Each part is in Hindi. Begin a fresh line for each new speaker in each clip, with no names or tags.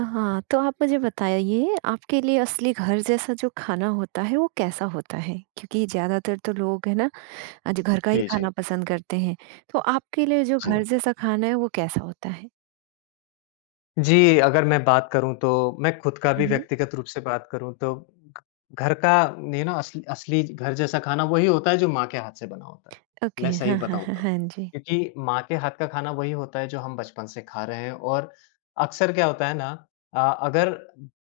हाँ, तो आप मुझे बताइए आपके लिए असली घर जैसा जो खाना होता है वो कैसा होता है? क्योंकि ज़्यादातर तो लोग है ना आज घर का ही
जी, जी,
खाना पसंद करते हैं। तो आपके लिए जो
जी।
घर जैसा खाना है वो कैसा होता है?
जी, अगर मैं बात करूँ तो मैं खुद का
हुँ,
भी
हुँ।
व्यक्तिगत रूप से बात करूँ तो घ घर का ये ना असली असली घर जैसा खाना वही होता है जो माँ के हाथ से बना होता है।
ओके,
मैं सही
हाँ, हाँ,
बताऊँ
हाँ,
तो।
हाँ जी।
क्योंकि माँ के हाथ का खाना वही होता है जो हम बचपन से खा रहे हैं और अक्सर क्या होता है ना अ, अगर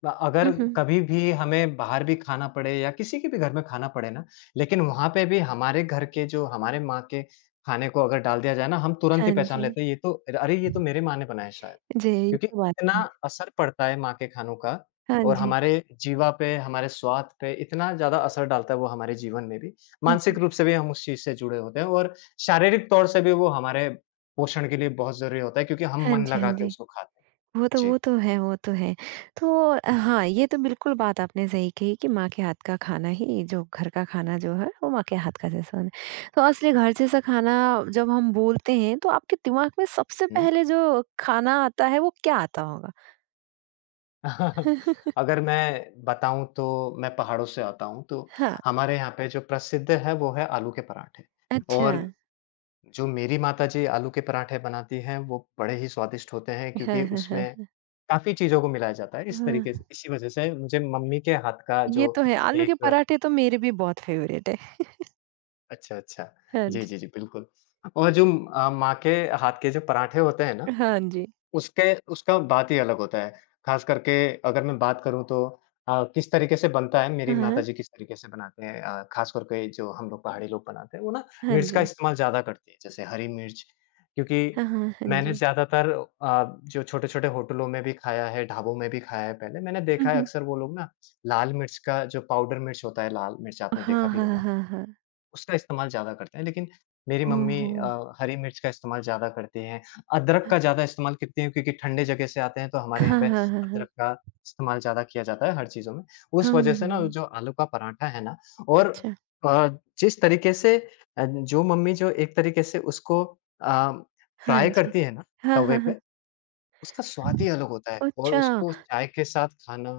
अगर
हुँ, हुँ।
कभी भी हमें बाहर भी खाना पड़े या किसी के भी घर में खाना पड़े ना, लेकिन वहाँ पे भी हमारे घर के जो हमारे माँ के खाने को अगर डाल दिया जाए ना, हम तुरंत ही
हाँ
पहचान
जी।
लेते हैं ये तो अरे! ये तो मेरे माँ ने बनाया है शायद।
जी, ये
क्योंकि
तो बात
इतना
है।
असर पड़ता है माँ के खानों का
हाँ
और
जी।
हमारे जीवा पे, हमारे स्वाद पे इतना ज़्यादा असर डालता है वो हमारे जीवन में भी।
हुँ,
मानसिक
हुँ।
रूप से भी हम उस चीज़ से जुड़े होते हैं और शारीरिक तौर से भी वो हमारे पोषण के लिए बहुत ज़रूरी होता है क्योंकि हम
हाँ
मन
जी, हाँ
लगा के
जी।
उसको खाते हैं।
वो तो
जी।
वो तो है, वो तो है। तो हाँ, ये तो बिल्कुल बात आपने सही कही कि माँ के हाथ का खाना ही जो घर का खाना जो है, वो माँ के हाथ का जैसा होना है। तो असली घर जैसा खाना जब हम बोलते हैं, तो आपके दिमाग में सबसे
हुँ।
पहले जो खाना आता है, वो क्या आता होगा?
अगर मैं बताऊँ तो मैं पहाड़ों से आता हूँ, तो
हाँ,
हमारे यहाँ पे जो प्रसिद्ध है वो है आलू के पराठे
अच्छा।
और जो मेरी माताजी आलू के पराठे बनाती हैं, वो बड़े ही स्वादिष्ट होते हैं क्योंकि
हाँ, हाँ,
उसमें
हाँ।
काफ़ी चीज़ों को मिलाया जाता है, इस तरीके
वाह!
से इसी वजह से मुझे मम्मी के हाथ का
ये
जो
तो है, आलू के
एक
पराठे तो मेरे भी बहुत फेवरेट है।
अच्छा, अच्छा।
हाँ
जी,
जी,
जी, जी, बिल्कुल। और जो माँ के हाथ के जो पराठे होते हैं ना,
हाँ जी।
उसके उसका बात ही अलग होता है। ख़ास करके अगर मैं बात करूँ तो किस तरीके से बनता है, मेरी
हाँ,
माताजी किस तरीके से बनाते हैं ख़ास कर के जो हम लोग पहाड़ी लोग बनाते हैं, वो ना
हाँ
मिर्च का
जी।
इस्तेमाल ज़्यादा करती हैं, जैसे हरी मिर्च। क्योंकि
हाँ, हाँ, हाँ
मैंने
जी।
ज़्यादातर जो छोटे-छोटे होटलों में भी खाया है, ढाबों में भी खाया है पहले, मैंने
हुँ,
देखा है
हुँ।
अक्सर वो लोग ना लाल मिर्च का जो पाउडर मिर्च होता है, लाल मिर्च आपने देखा
हाँ,
भी
हाँ,
होगा।
हाँ, हाँ।
उसका इस्तेमाल ज़्यादा करते हैं, लेकिन मेरी
ओह
मम्मी
हो!
हरी मिर्च का इस्तेमाल ज़्यादा करती हैं। अदरक का ज़्यादा इस्तेमाल करती हैं क्योंकि ठंडे जगह से आते हैं तो हमारे यहाँ
हाँ,
पे
हाँ, हाँ, हाँ।
अदरक का इस्तेमाल ज़्यादा किया जाता है हर चीज़ों में। उस
हाँ,
वजह
हुँ,
से ना वो
हुँ।
जो आलू का पराठा है ना और
अच्छा।
अ, जिस तरीके से जो मम्मी जो एक तरीके से उसको अ,
हाँ
फ्राई
जी।
करती है ना
हाँ,
तवे
हाँ,
पे,
हाँ।
उसका स्वाद ही अलग होता है और
अच्छा,
उसको चाय के साथ खाना,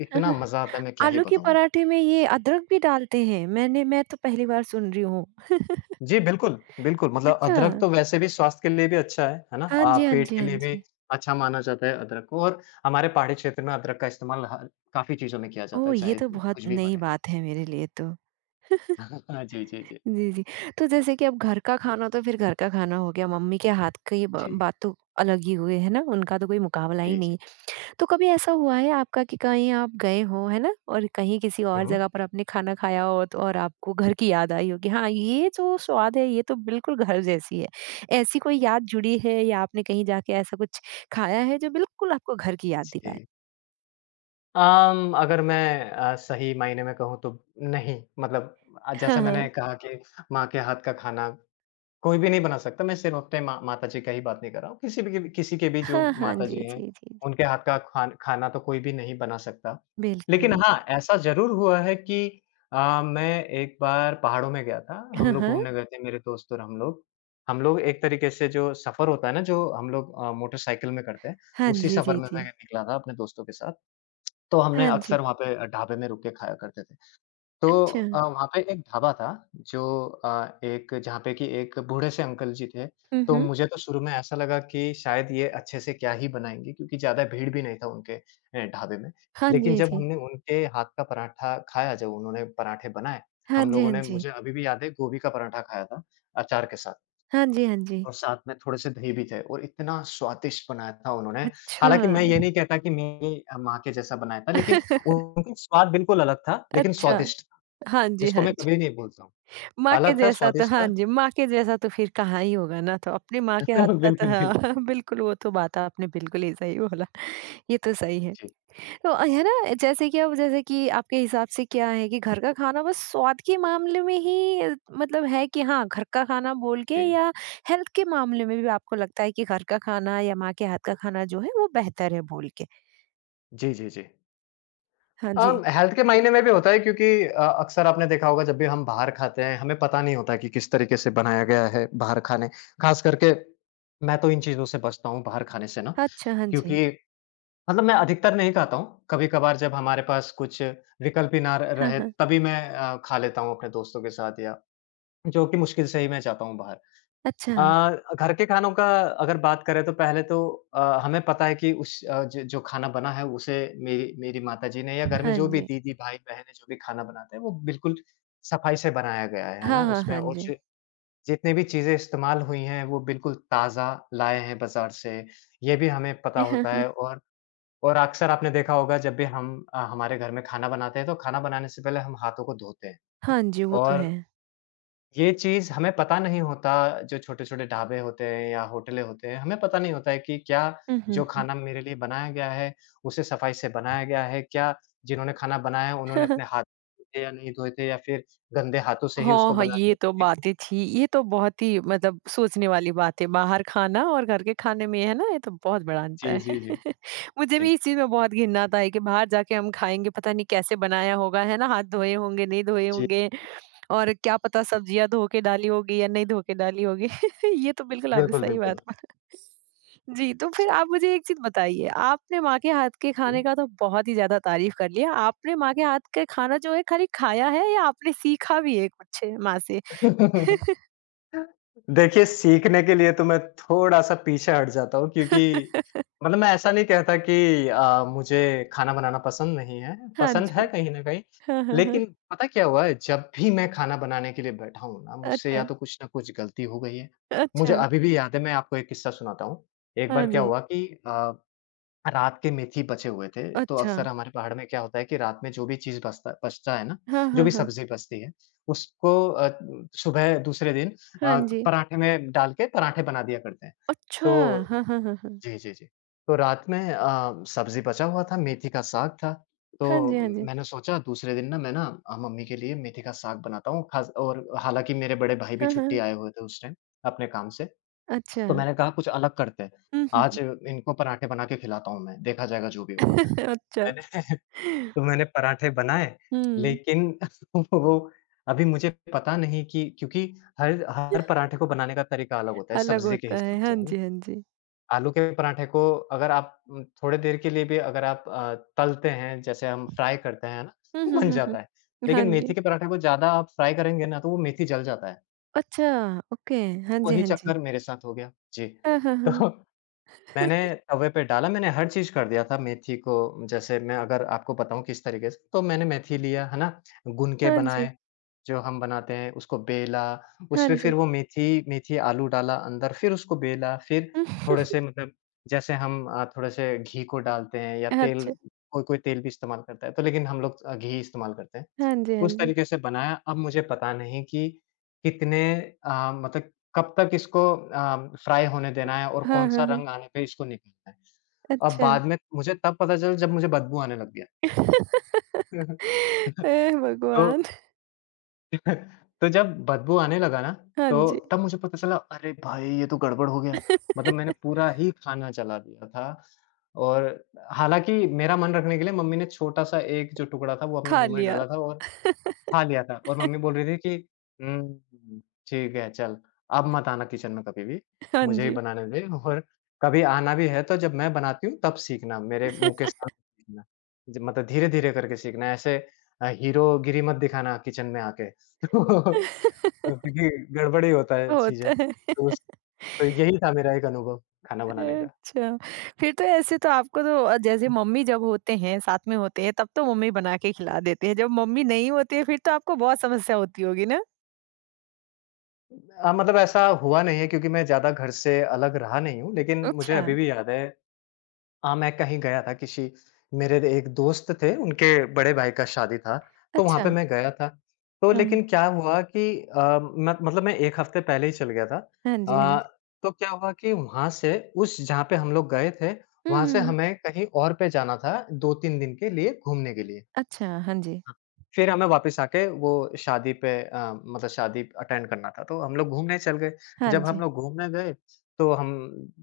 इतना मज़ा आता है मैं क्या ही
आलू के
बताऊँ आपको।
पराठे में ये अदरक भी डालते हैं? मैं तो पहली बार सुन रही हूँ।
जी, बिल्कुल, बिल्कुल मतलब
अच्छा।
अदरक तो वैसे भी स्वास्थ्य के लिए भी अच्छा है ना?
हाँ जी, हाँ
पेट
जी,
के
हाँ
लिए भी
जी।
अच्छा माना जाता है अदरक को और हमारे पहाड़ी क्षेत्र में अदरक का इस्तेमाल ह काफ़ी चीज़ों में किया जाता
ओह!
है,
ये
चाहे
तो
कुछ
बहुत
भी
नई
बने।
बात है मेरे लिए तो।
जी, जी, जी।
जी, जी। तो जैसे कि अब घर का खाना तो फिर घर का खाना हो गया, मम्मी के हाथ की ब
जी,
बात तो अलग ही हुई है ना, उनका तो कोई मुकाबला ही
जी,
नहीं
जी।
है। तो कभी ऐसा हुआ है आपका कि कहीं आप गए हों, है ना? और कहीं किसी और
हुँ,
जगह पर आपने खाना खाया हो तो और आपको घर की याद आई हो कि हाँ, ये जो स्वाद है, ये तो बिल्कुल घर जैसी है। ऐसी कोई याद जुड़ी है या आपने कहीं जाके ऐसा कुछ खाया है जो बिल्कुल आपको घर की याद दिलाए?
जी। अगर मैं सही मायने में कहूँ तो नहीं, मतलब जैसा
हाँ,
मैंने
हाँ।
कहा कि माँ के हाथ का खाना कोई भी नहीं बना सकता, मैं सिर्फ़ अपने माँ माता जी का ही बात नहीं कर रहा हूँ, किसी के भी जो
हाँ, हाँ।
माता
जी,
जी हैं,
जी, जी, जी।
उनके हाथ का खाना तो कोई भी नहीं बना सकता।
बिल्कुल,
लेकिन
बिल
हाँ, ऐसा ज़रूर हुआ है कि मैं एक बार पहाड़ों में गया था, हम
हाँ,
लोग
हाँ।
घूमने गए थे मेरे दोस्त और हम लोग। हम लोग एक तरीके से जो सफ़र होता है ना, जो हम लोग मोटरसाइकिल में करते हैं,
हाँ
उसी
जी,
सफ़र
जी,
में मैं
जी।
निकला था अपने दोस्तों के साथ, तो हमने
हाँ जी।
अक्सर वहाँ पे ढाबे में रुक के खाया करते थे। तो
अच्छा।
वहाँ पे एक ढाबा था जो एक जहाँ पे कि एक बूढ़े से अंकल जी थे,
हुँ,
तो
हुँ।
मुझे तो शुरू में ऐसा लगा कि शायद ये अच्छे से क्या ही बनाएँगे क्योंकि ज़्यादा भीड़ भी नहीं था उनके ढाबे में।
हाँ
लेकिन
जी,
जब
जी।
हमने उनके हाथ का पराठा खाया, जब उन्होंने पराठे बनाए,
हाँ
हम
जी,
लोगों
हाँ
ने
जी।
मुझे अभी भी याद है गोभी का पराठा खाया था अचार के साथ
हाँ जी, हाँ जी।
और साथ में थोड़े से दही भी थे और इतना स्वादिष्ट बनाया था उन्होंने।
अच्छा।
हालाँकि मैं ये नहीं कहता कि मेरी माँ के जैसा बनाया था लेकिन उनका स्वाद बिल्कुल अलग था, लेकिन
अच्छा।
स्वादिष्ट
हाँ जी,
जिसको
हाँ।
मैं कभी नहीं भूलता हूँ।
माँ के
अलग था,
जैसा तो
स्वादिष्ट
हाँ
था।
जी, माँ के जैसा तो फिर कहाँ ही होगा ना, तो अपनी माँ के हाथ
बिल्कुल,
का तो
बिल्कुल।
हाँ, बिल्कुल वो तो बात आपने बिल्कुल ही सही बोला, ये तो सही है।
जी।
तो है ना, जैसे कि आपके हिसाब से क्या है कि घर का खाना बस स्वाद के मामले में ही मतलब है कि हाँ, घर का खाना बोल के
जी।
या हेल्थ के मामले में भी आपको लगता है कि घर का खाना या माँ के हाथ का खाना जो है वो बेहतर है बोल के?
जी, जी, जी।
हाँ जी।
अम, हेल्थ के मायने में भी होता है क्योंकि अक्सर आपने देखा होगा जब भी हम बाहर खाते हैं, हमें पता नहीं होता कि किस तरीके से बनाया गया है बाहर खाने। ख़ास करके मैं तो इन चीज़ों से बचता हूँ बाहर खाने से ना,
अच्छा, हाँ जी।
क्योंकि मतलब मैं अधिकतर नहीं खाता हूँ। कभी-कभार जब हमारे पास कुछ विकल्प ही ना र
हाँ,
रहे
हाँ।
तभी मैं खा लेता हूँ अपने दोस्तों के साथ या जो कि मुश्किल से ही मैं जाता हूँ बाहर।
अच्छा,
घर के खानों का अगर बात करें तो पहले तो हमें पता है कि उस अ, ज जो खाना बना है उसे मेरी मेरी माताजी ने या घर में
हाँ
जो भी
जी।
दीदी, भाई-बहनें जो भी खाना बनाते हैं वो बिल्कुल सफाई से बनाया गया है ना?
हाँ, हाँ,
उसमें
हाँ
और
जी।
जि जितनी भी चीज़ें इस्तेमाल हुई हैं वो बिल्कुल ताज़ा लाए हैं बाज़ार से, ये भी हमें पता
हाँ,
होता
हाँ।
है और अक्सर आपने देखा होगा जब भी हम हमारे घर में खाना बनाते हैं तो खाना बनाने से पहले हम हाथों को धोते हैं
हाँ जी, वो तो
और
है।
ये चीज़ हमें पता नहीं होता, जो छोटे-छोटे ढाबे होते हैं या होटलें होते हैं, हमें पता नहीं होता है कि क्या
हुँ,
जो
हुँ।
खाना मेरे लिए बनाया गया है, उसे सफाई से बनाया गया है? क्या जिन्होंने खाना बनाया, है उन्होंने अपने हाथ धोए थे या नहीं धोए थे या फिर गंदे हाथों से ही
हाँ,
उसको
हाँ,
बना
ये
दिया
तो
क्योंकि
बातें थी। ये तो बहुत ही मतलब सोचने वाली बात है, बाहर खाना और घर के खाने में, है ना? ये तो बहुत बड़ा
जी,
अंतर है।
जी, जी।
मुझे
जी,
भी इस चीज़ में बहुत घिन्ना था कि बाहर जाके हम खाएँगे, पता नहीं कैसे बनाया होगा, है ना? हाथ धोए होंगे, नहीं धोए
जी।
होंगे। और क्या पता सब्जियाँ धो के डाली होगी या नहीं धो के डाली होगी। ये तो बिल्कुल आपने
बिल्कुल,
सही
बिल्कुल।
बात बोला। जी, तो फिर
जी,
आप मुझे एक चीज़ बताइए, आपने माँ के हाथ के
जी।
खाने का तो बहुत ही ज़्यादा तारीफ़ कर लिया। आपने माँ के हाथ का खाना जो है खाली खाया है या आपने सीखा भी है कुछ माँ से?
देखिए, सीखने के लिए तो मैं थोड़ा-सा पीछे हट जाता हूँ क्योंकि मतलब मैं ऐसा नहीं कहता कि मुझे खाना बनाना पसंद नहीं है,
हाँ
पसंद है
जी।
कहीं न कहीं।
हाँ, हाँ, हाँ।
लेकिन पता क्या हुआ है, जब भी मैं खाना बनाने के लिए बैठा हूँ ना, मुझसे
अच्छा,
या तो कुछ ना कुछ गलती हो गई है। मुझे
अच्छा।
अभी भी याद है, मैं आपको एक किस्सा सुनाता हूँ। एक
हाँ
बार क्या
जी।
हुआ कि रात के मेथी बचे हुए थे, तो
अच्छा।
अक्सर हमारे पहाड़ में क्या होता है कि रात में जो भी चीज़ बचता बचता है ना,
हाँ,
जो
हाँ,
भी
हाँ।
सब्ज़ी बचती है, उसको सुबह दूसरे दिन
हाँ
अ,
जी।
पराठे में डाल के पराठे बना दिया करते हैं।
अच्छा!
तो
हाँ, हाँ, हाँ, हाँ।
जी, जी, जी। तो रात में सब्ज़ी बचा हुआ था, मेथी का साग था,
हाँ जी,
तो
हाँ जी।
मैंने सोचा दूसरे दिन ना मैं ना मम्मी के लिए मेथी का साग बनाता हूँ, ख़ास और हालाँकि मेरे बड़े भाई भी
हाँ,
छुट्टी
हाँ।
आए हुए थे उस टाइम अपने काम से।
अच्छा।
तो मैंने कहा कुछ अलग करते हैं।
हुँ,
आज
हुँ।
इनको पराठे बना के खिलाता हूँ मैं, देखा जाएगा जो भी होगा।
अच्छा।
मैंने तो मैंने पराठे बनाए
हुँ।
लेकिन वो अभी मुझे पता नहीं कि क्योंकि हर हर पराठे को बनाने का तरीका अलग होता है
अलग
सब्ज़ी के
होता
हिसाब
है।
से,
हाँ
है ना?
जी, हाँ जी।
आलू के पराठे को अगर आप थोड़ी देर के लिए भी अगर आप तलते हैं, जैसे हम फ्राई करते हैं ना,
हुँ,
तो
हुँ,
बन
हुँ,
जाता है।
हुँ।
लेकिन
हाँ
मेथी
जी।
के पराठे को ज़्यादा आप फ्राई करेंगे ना, तो वो मेथी जल जाता है।
अच्छा, ओके। हाँ जी,
वही
हाँ जी।
चक्कर मेरे साथ हो गया। जी।
हाँ, हाँ, हाँ।
तो मैंने तवे पे डाला, मैंने हर चीज़ कर दिया था मेथी को जैसे मैं अगर आपको बताऊँ किस तरीके से, तो मैंने मेथी लिया, है ना? भून के
हाँ जी,
बनाए, जो हम बनाते हैं, उसको बेला।
हाँ
उसमें
जी।
फिर वो मेथी मेथी आलू डाला अंदर, फिर उसको बेला, फिर थोड़े से मतलब, जैसे हम थोड़े से घी को डालते हैं या तेल।
अच्छा।
कोई-कोई तेल भी इस्तेमाल करता है, तो लेकिन हम लोग घी इस्तेमाल करते हैं।
हाँ जी, हाँ
उस
जी।
तरीके से बनाया। अब मुझे पता नहीं कि कितने मतलब कब तक इसको फ्राई होने देना है और
हाँ,
कौन-सा
हाँ, हाँ।
रंग आने पे इसको निकालना है। अब
अच्छा।
बाद में मुझे तब पता चला जब मुझे बदबू आने लग गया।
हे
तो
भगवान!
जब बदबू आने लगा ना,
हाँ
तो
जी।
तब मुझे पता चला, अरे भाई! ये तो गड़बड़ हो गया। मतलब मैंने पूरा ही खाना जला दिया था। और हालाँकि मेरा मन रखने के लिए मम्मी ने छोटा-सा एक जो टुकड़ा था वो अपने
खा
मुँह में
लिया।
डाला था, और खा लिया था। और मम्मी बोल रही थी कि "हुँ, ठीक है चल, अब मत आना किचन में कभी भी।
हाँ
मुझे ही
जी।
बनाने दे और कभी आना भी है तो जब मैं बनाती हूँ तब सीखना, मेरे मुँह के सामने सीखना। ज मतलब धीरे-धीरे करके सीखना, ऐसे हीरोगिरी मत दिखाना किचन में आके।" तो क्योंकि गड़बड़ ही होता है चीज़ें।
होता है।
तो उस तो यही था मेरा एक अनुभव खाना बनाने का।
अच्छा। फिर तो ऐसे तो आपको तो जैसे मम्मी जब होते हैं, साथ में होते हैं, तब तो मम्मी बना के खिला देते हैं। जब मम्मी नहीं होती है, फिर तो आपको बहुत समस्या होती होगी ना?
मतलब ऐसा हुआ नहीं है क्योंकि मैं ज़्यादा घर से अलग रहा नहीं हूँ, लेकिन मुझे
अच्छा,
अभी भी याद है। हाँ, मैं कहीं गया था, किसी मेरे एक दोस्त थे, उनके बड़े भाई का शादी था, तो वहाँ
अच्छा।
पे मैं गया था। तो
हाँ, हाँ।
लेकिन क्या हुआ कि मत मतलब मैं 1 हफ़्ते पहले ही चल गया था।
हाँ जी, हाँ जी।
अ, तो क्या हुआ कि वहाँ से, उस जहाँ पे हम लोग गए थे,
हुँ,
वहाँ
हुँ,
से
हुँ।
हमें कहीं और पे जाना था 2-3 दिन के लिए घूमने के लिए।
अच्छा, हाँ जी।
हाँ, फिर हमें वापस आके वो शादी पे मतलब शादी अटेंड करना था, तो हम लोग घूमने चल गए।
हाँ
जब हम
जी।
लोग घूमने गए, तो हम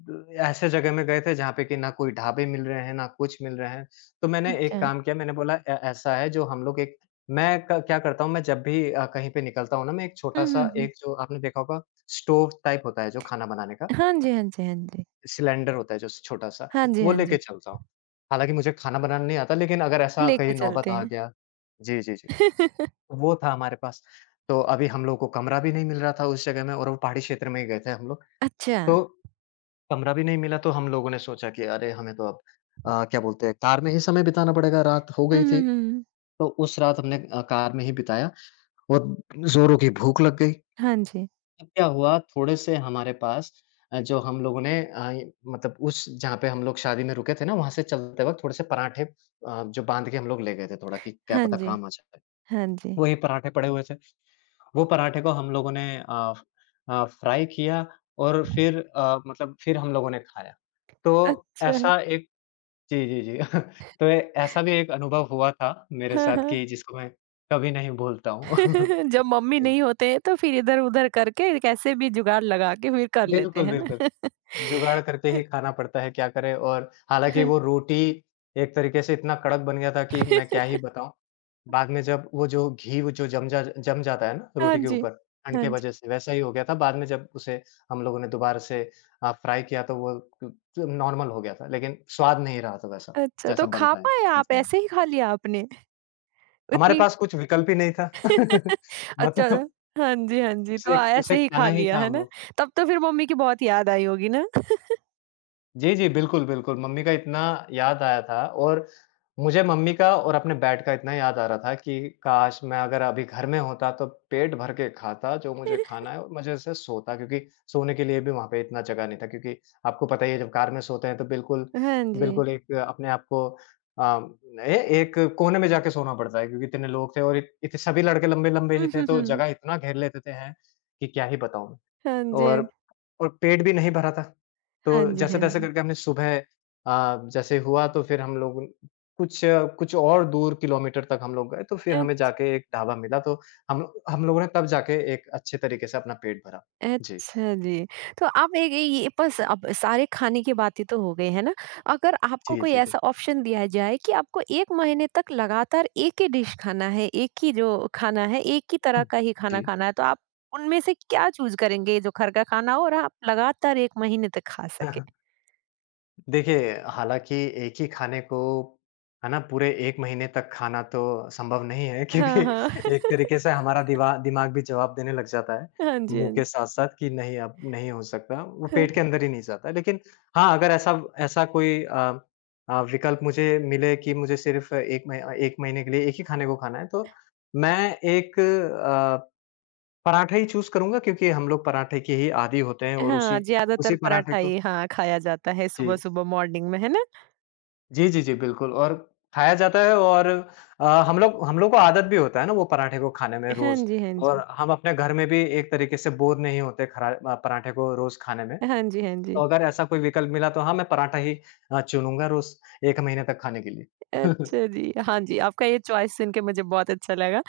ऐसे जगह में गए थे जहाँ पे कि ना कोई ढाबे मिल रहे हैं, ना कुछ मिल रहे हैं। तो मैंने एक
अच्छा।
काम किया, मैंने बोला, ए ऐसा है, जो हम लोग एक मैं क क्या करता हूँ, मैं जब भी कहीं पे निकलता हूँ ना, मैं एक
हुँ, हुँ,
छोटा-सा
हुँ।
एक, जो आपने देखा होगा, स्टोव टाइप होता है जो खाना बनाने का,
हाँ जी, हाँ जी, हाँ जी।
सिलेंडर होता है जो छोटा-सा,
हाँ जी,
वो
हाँ
लेके
जी।
चलता हूँ। हालाँकि मुझे खाना बनाना नहीं आता, लेकिन अगर ऐसा कहीं
लेके
नौबत
चलते
आ
हैं।
गया। जी, जी, जी। वो था हमारे पास। तो अभी हम लोगों को कमरा भी नहीं मिल रहा था उस जगह में, और वो पहाड़ी क्षेत्र में ही गए थे हम लोग।
अच्छा।
तो कमरा भी नहीं मिला, तो हम लोगों ने सोचा कि अरे! हमें तो अब क्या बोलते हैं, कार में ही समय बिताना पड़ेगा, रात हो
हुँ,
गई
हुँ,
थी।
हुँ, हुँ।
तो उस रात हमने कार में ही बिताया, और ज़ोरों की भूख लग गई।
हाँ जी।
तब क्या हुआ, थोड़े से हमारे पास जो हम लोगों ने अ, इ मतलब उस जहाँ पे हम लोग शादी में रुके थे ना, वहाँ से चलते वक़्त थोड़े से पराठे जो बाँध के हम लोग ले गए थे थोड़ा कि क्या
हाँ
पता
जी।
काम आ जाए।
हाँ जी।
वही पराठे पड़े हुए थे। वो पराठे को हम लोगों ने फ्राई किया, और फिर मतलब फिर हम लोगों ने खाया। तो
अच्छा।
ऐसा एक, जी, जी, जी। तो ए ऐसा भी एक अनुभव हुआ था मेरे
हाँ,
साथ,
हाँ।
कि जिसको मैं कभी नहीं भूलता हूँ।
जब मम्मी
जी,
नहीं होते हैं तो फिर इधर-उधर करके कैसे भी जुगाड़ लगा के फिर कर लेते
बिल्कुल,
हैं ना।
बिल्कुल। जुगाड़ करके ही खाना पड़ता है, क्या करें। और हालाँकि वो रोटी एक तरीके से इतना कड़क बन गया था कि मैं क्या ही बताऊँ। बाद में जब वो जो घी, वो जो जम जाता है ना
हाँ
रोटी के
जी।
ऊपर ठंड
हाँ
के
जी।
वजह से, वैसा ही हो गया था। बाद में जब उसे हम लोगों ने दोबारा से फ्राई किया तो वो क नॉर्मल हो गया था, लेकिन स्वाद नहीं रहा था वैसा,
अच्छा,
जैसा
तो खा
बनता है
पाए आप?
असल में।
ऐसे ही खा लिया आपने?
हमारे
उतनी
पास कुछ विकल्प ही नहीं था।
अच्छा,
मतलब
हाँ जी, हाँ जी, तो
उसे
आया
उसे
से ही खा
खाना ही
लिया,
था
है
हम
ना?
लोग।
तब तो फिर मम्मी की बहुत याद आई होगी ना?
जी, जी, बिल्कुल, बिल्कुल। मम्मी का इतना याद आया था। और मुझे मम्मी का और अपने बैट का इतना याद आ रहा था कि काश मैं अगर अभी घर में होता तो पेट भर के खाता जो मुझे खाना है और मज़े से सोता, क्योंकि सोने के लिए भी वहाँ पे इतना जगह नहीं था, क्योंकि आपको पता ही है जब कार में सोते हैं तो बिल्कुल,
हाँ जी।
बिल्कुल एक अपने आप को अ, ए एक कोने में जाके सोना पड़ता है, क्योंकि इतने लोग थे, और इत इत, सभी लड़के लंबे-लंबे ही
हुँ,
थे,
हुँ,
तो
हुँ।
जगह इतना घेर लेते थे हैं कि क्या ही बताऊँ मैं।
हाँ जी, हाँ
और और पेट भी नहीं भरा था।
हाँ
तो
जी, हाँ
जैसे-तैसे
जी।
करके हमने सुबह जैसे हुआ तो फिर हम लोग कुछ कुछ और दूर किलोमीटर तक हम लोग गए, तो फिर
अ,
हमें जाके एक ढाबा मिला, तो हम हम लोगों ने तब जाके एक अच्छे तरीके से अपना पेट भरा। जी।
अच्छा जी। तो आप एक एक- ये बस अब सारे खाने की बातें तो हो गई, है ना? अगर आपको
जी,
कोई
जी, जी।
ऐसा ऑप्शन दिया जाए कि आपको 1 महीने तक लगातार एक ही डिश खाना है, एक ही जो खाना है, एक ही तरह का ही खाना
जी।
खाना है, तो आप उनमें से क्या चूज़ करेंगे जो घर का खाना हो और आप लगातार 1 महीने तक खा सकें?
जी, देखिए, हालाँकि एक ही खाने को, है ना, पूरे 1 महीने तक खाना तो संभव नहीं है। क्योंकि
हाँ, हाँ।
एक तरीके से हमारा दिवा दिमाग भी जवाब देने लग जाता है,
हाँ जी,
मुँह
हाँ
के
जी।
साथ-साथ कि नहीं, अब नहीं हो सकता, वो पेट के अंदर ही नहीं जाता। लेकिन हाँ, अगर ऐसा ऐसा कोई विकल्प मुझे मिले कि मुझे सिर्फ़ 1 महीने के लिए एक ही खाने को खाना है, तो मैं एक पराठा ही चूज़ करूँगा, क्योंकि हम लोग पराठे के ही आदी होते हैं और
हाँ,
उसी उसी
ज़्यादातर
पराठे
पराठा
को।
ही हाँ, खाया जाता है
जी,
सुबह-सुबह मॉर्निंग में, है ना?
जी, जी, जी, बिल्कुल। और खाया जाता है, और हम लोग को आदत भी होता है ना वो पराठे को खाने में
हाँ
रोज़।
जी, हाँ
और
जी।
हम अपने घर में भी एक तरीके से बोर नहीं होते, खरा पराठे को रोज़ खाने में।
हाँ जी, हाँ
तो
जी।
अगर ऐसा कोई विकल्प मिला तो हाँ, मैं पराठा ही चुनूँगा रोज़ 1 महीने तक खाने के लिए।
अच्छा जी, हाँ जी, आपका ये चॉइस सुन के मुझे बहुत अच्छा लगा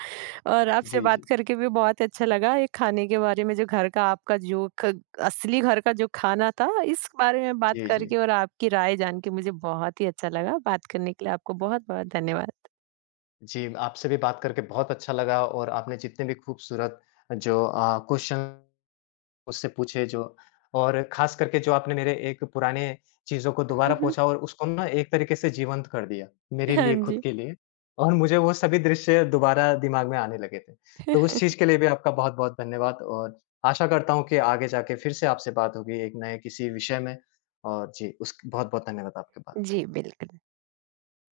और आपसे
जी,
बात
जी।
करके भी बहुत अच्छा लगा। ये खाने के बारे में जो घर का आपका जो ख असली घर का जो खाना था, इस बारे में बात
जी,
करके
जी।
और आपकी राय जान के मुझे बहुत ही अच्छा लगा। बात करने के लिए आपको बहुत-बहुत धन्यवाद।
जी, आपसे भी बात करके बहुत अच्छा लगा। और आपने जितने भी खूबसूरत जो क्वेश्चन उससे पूछे जो, और खास करके जो आपने मेरे एक पुराने चीज़ों को
हुँ,
दोबारा
हुँ।
पोंछा और उसको ना एक तरीके से जीवंत कर दिया, मेरे
हाँ
लिए, खुद
जी।
के लिए। और मुझे वो सभी दृश्य दोबारा दिमाग में आने लगे थे। तो उस चीज़ के लिए भी आपका बहुत-बहुत धन्यवाद। और आशा करता हूँ कि आगे जाके फिर से आपसे बात होगी एक नए किसी विषय में। और जी, उस बहुत-बहुत धन्यवाद आपके पा
जी, बिल्कुल।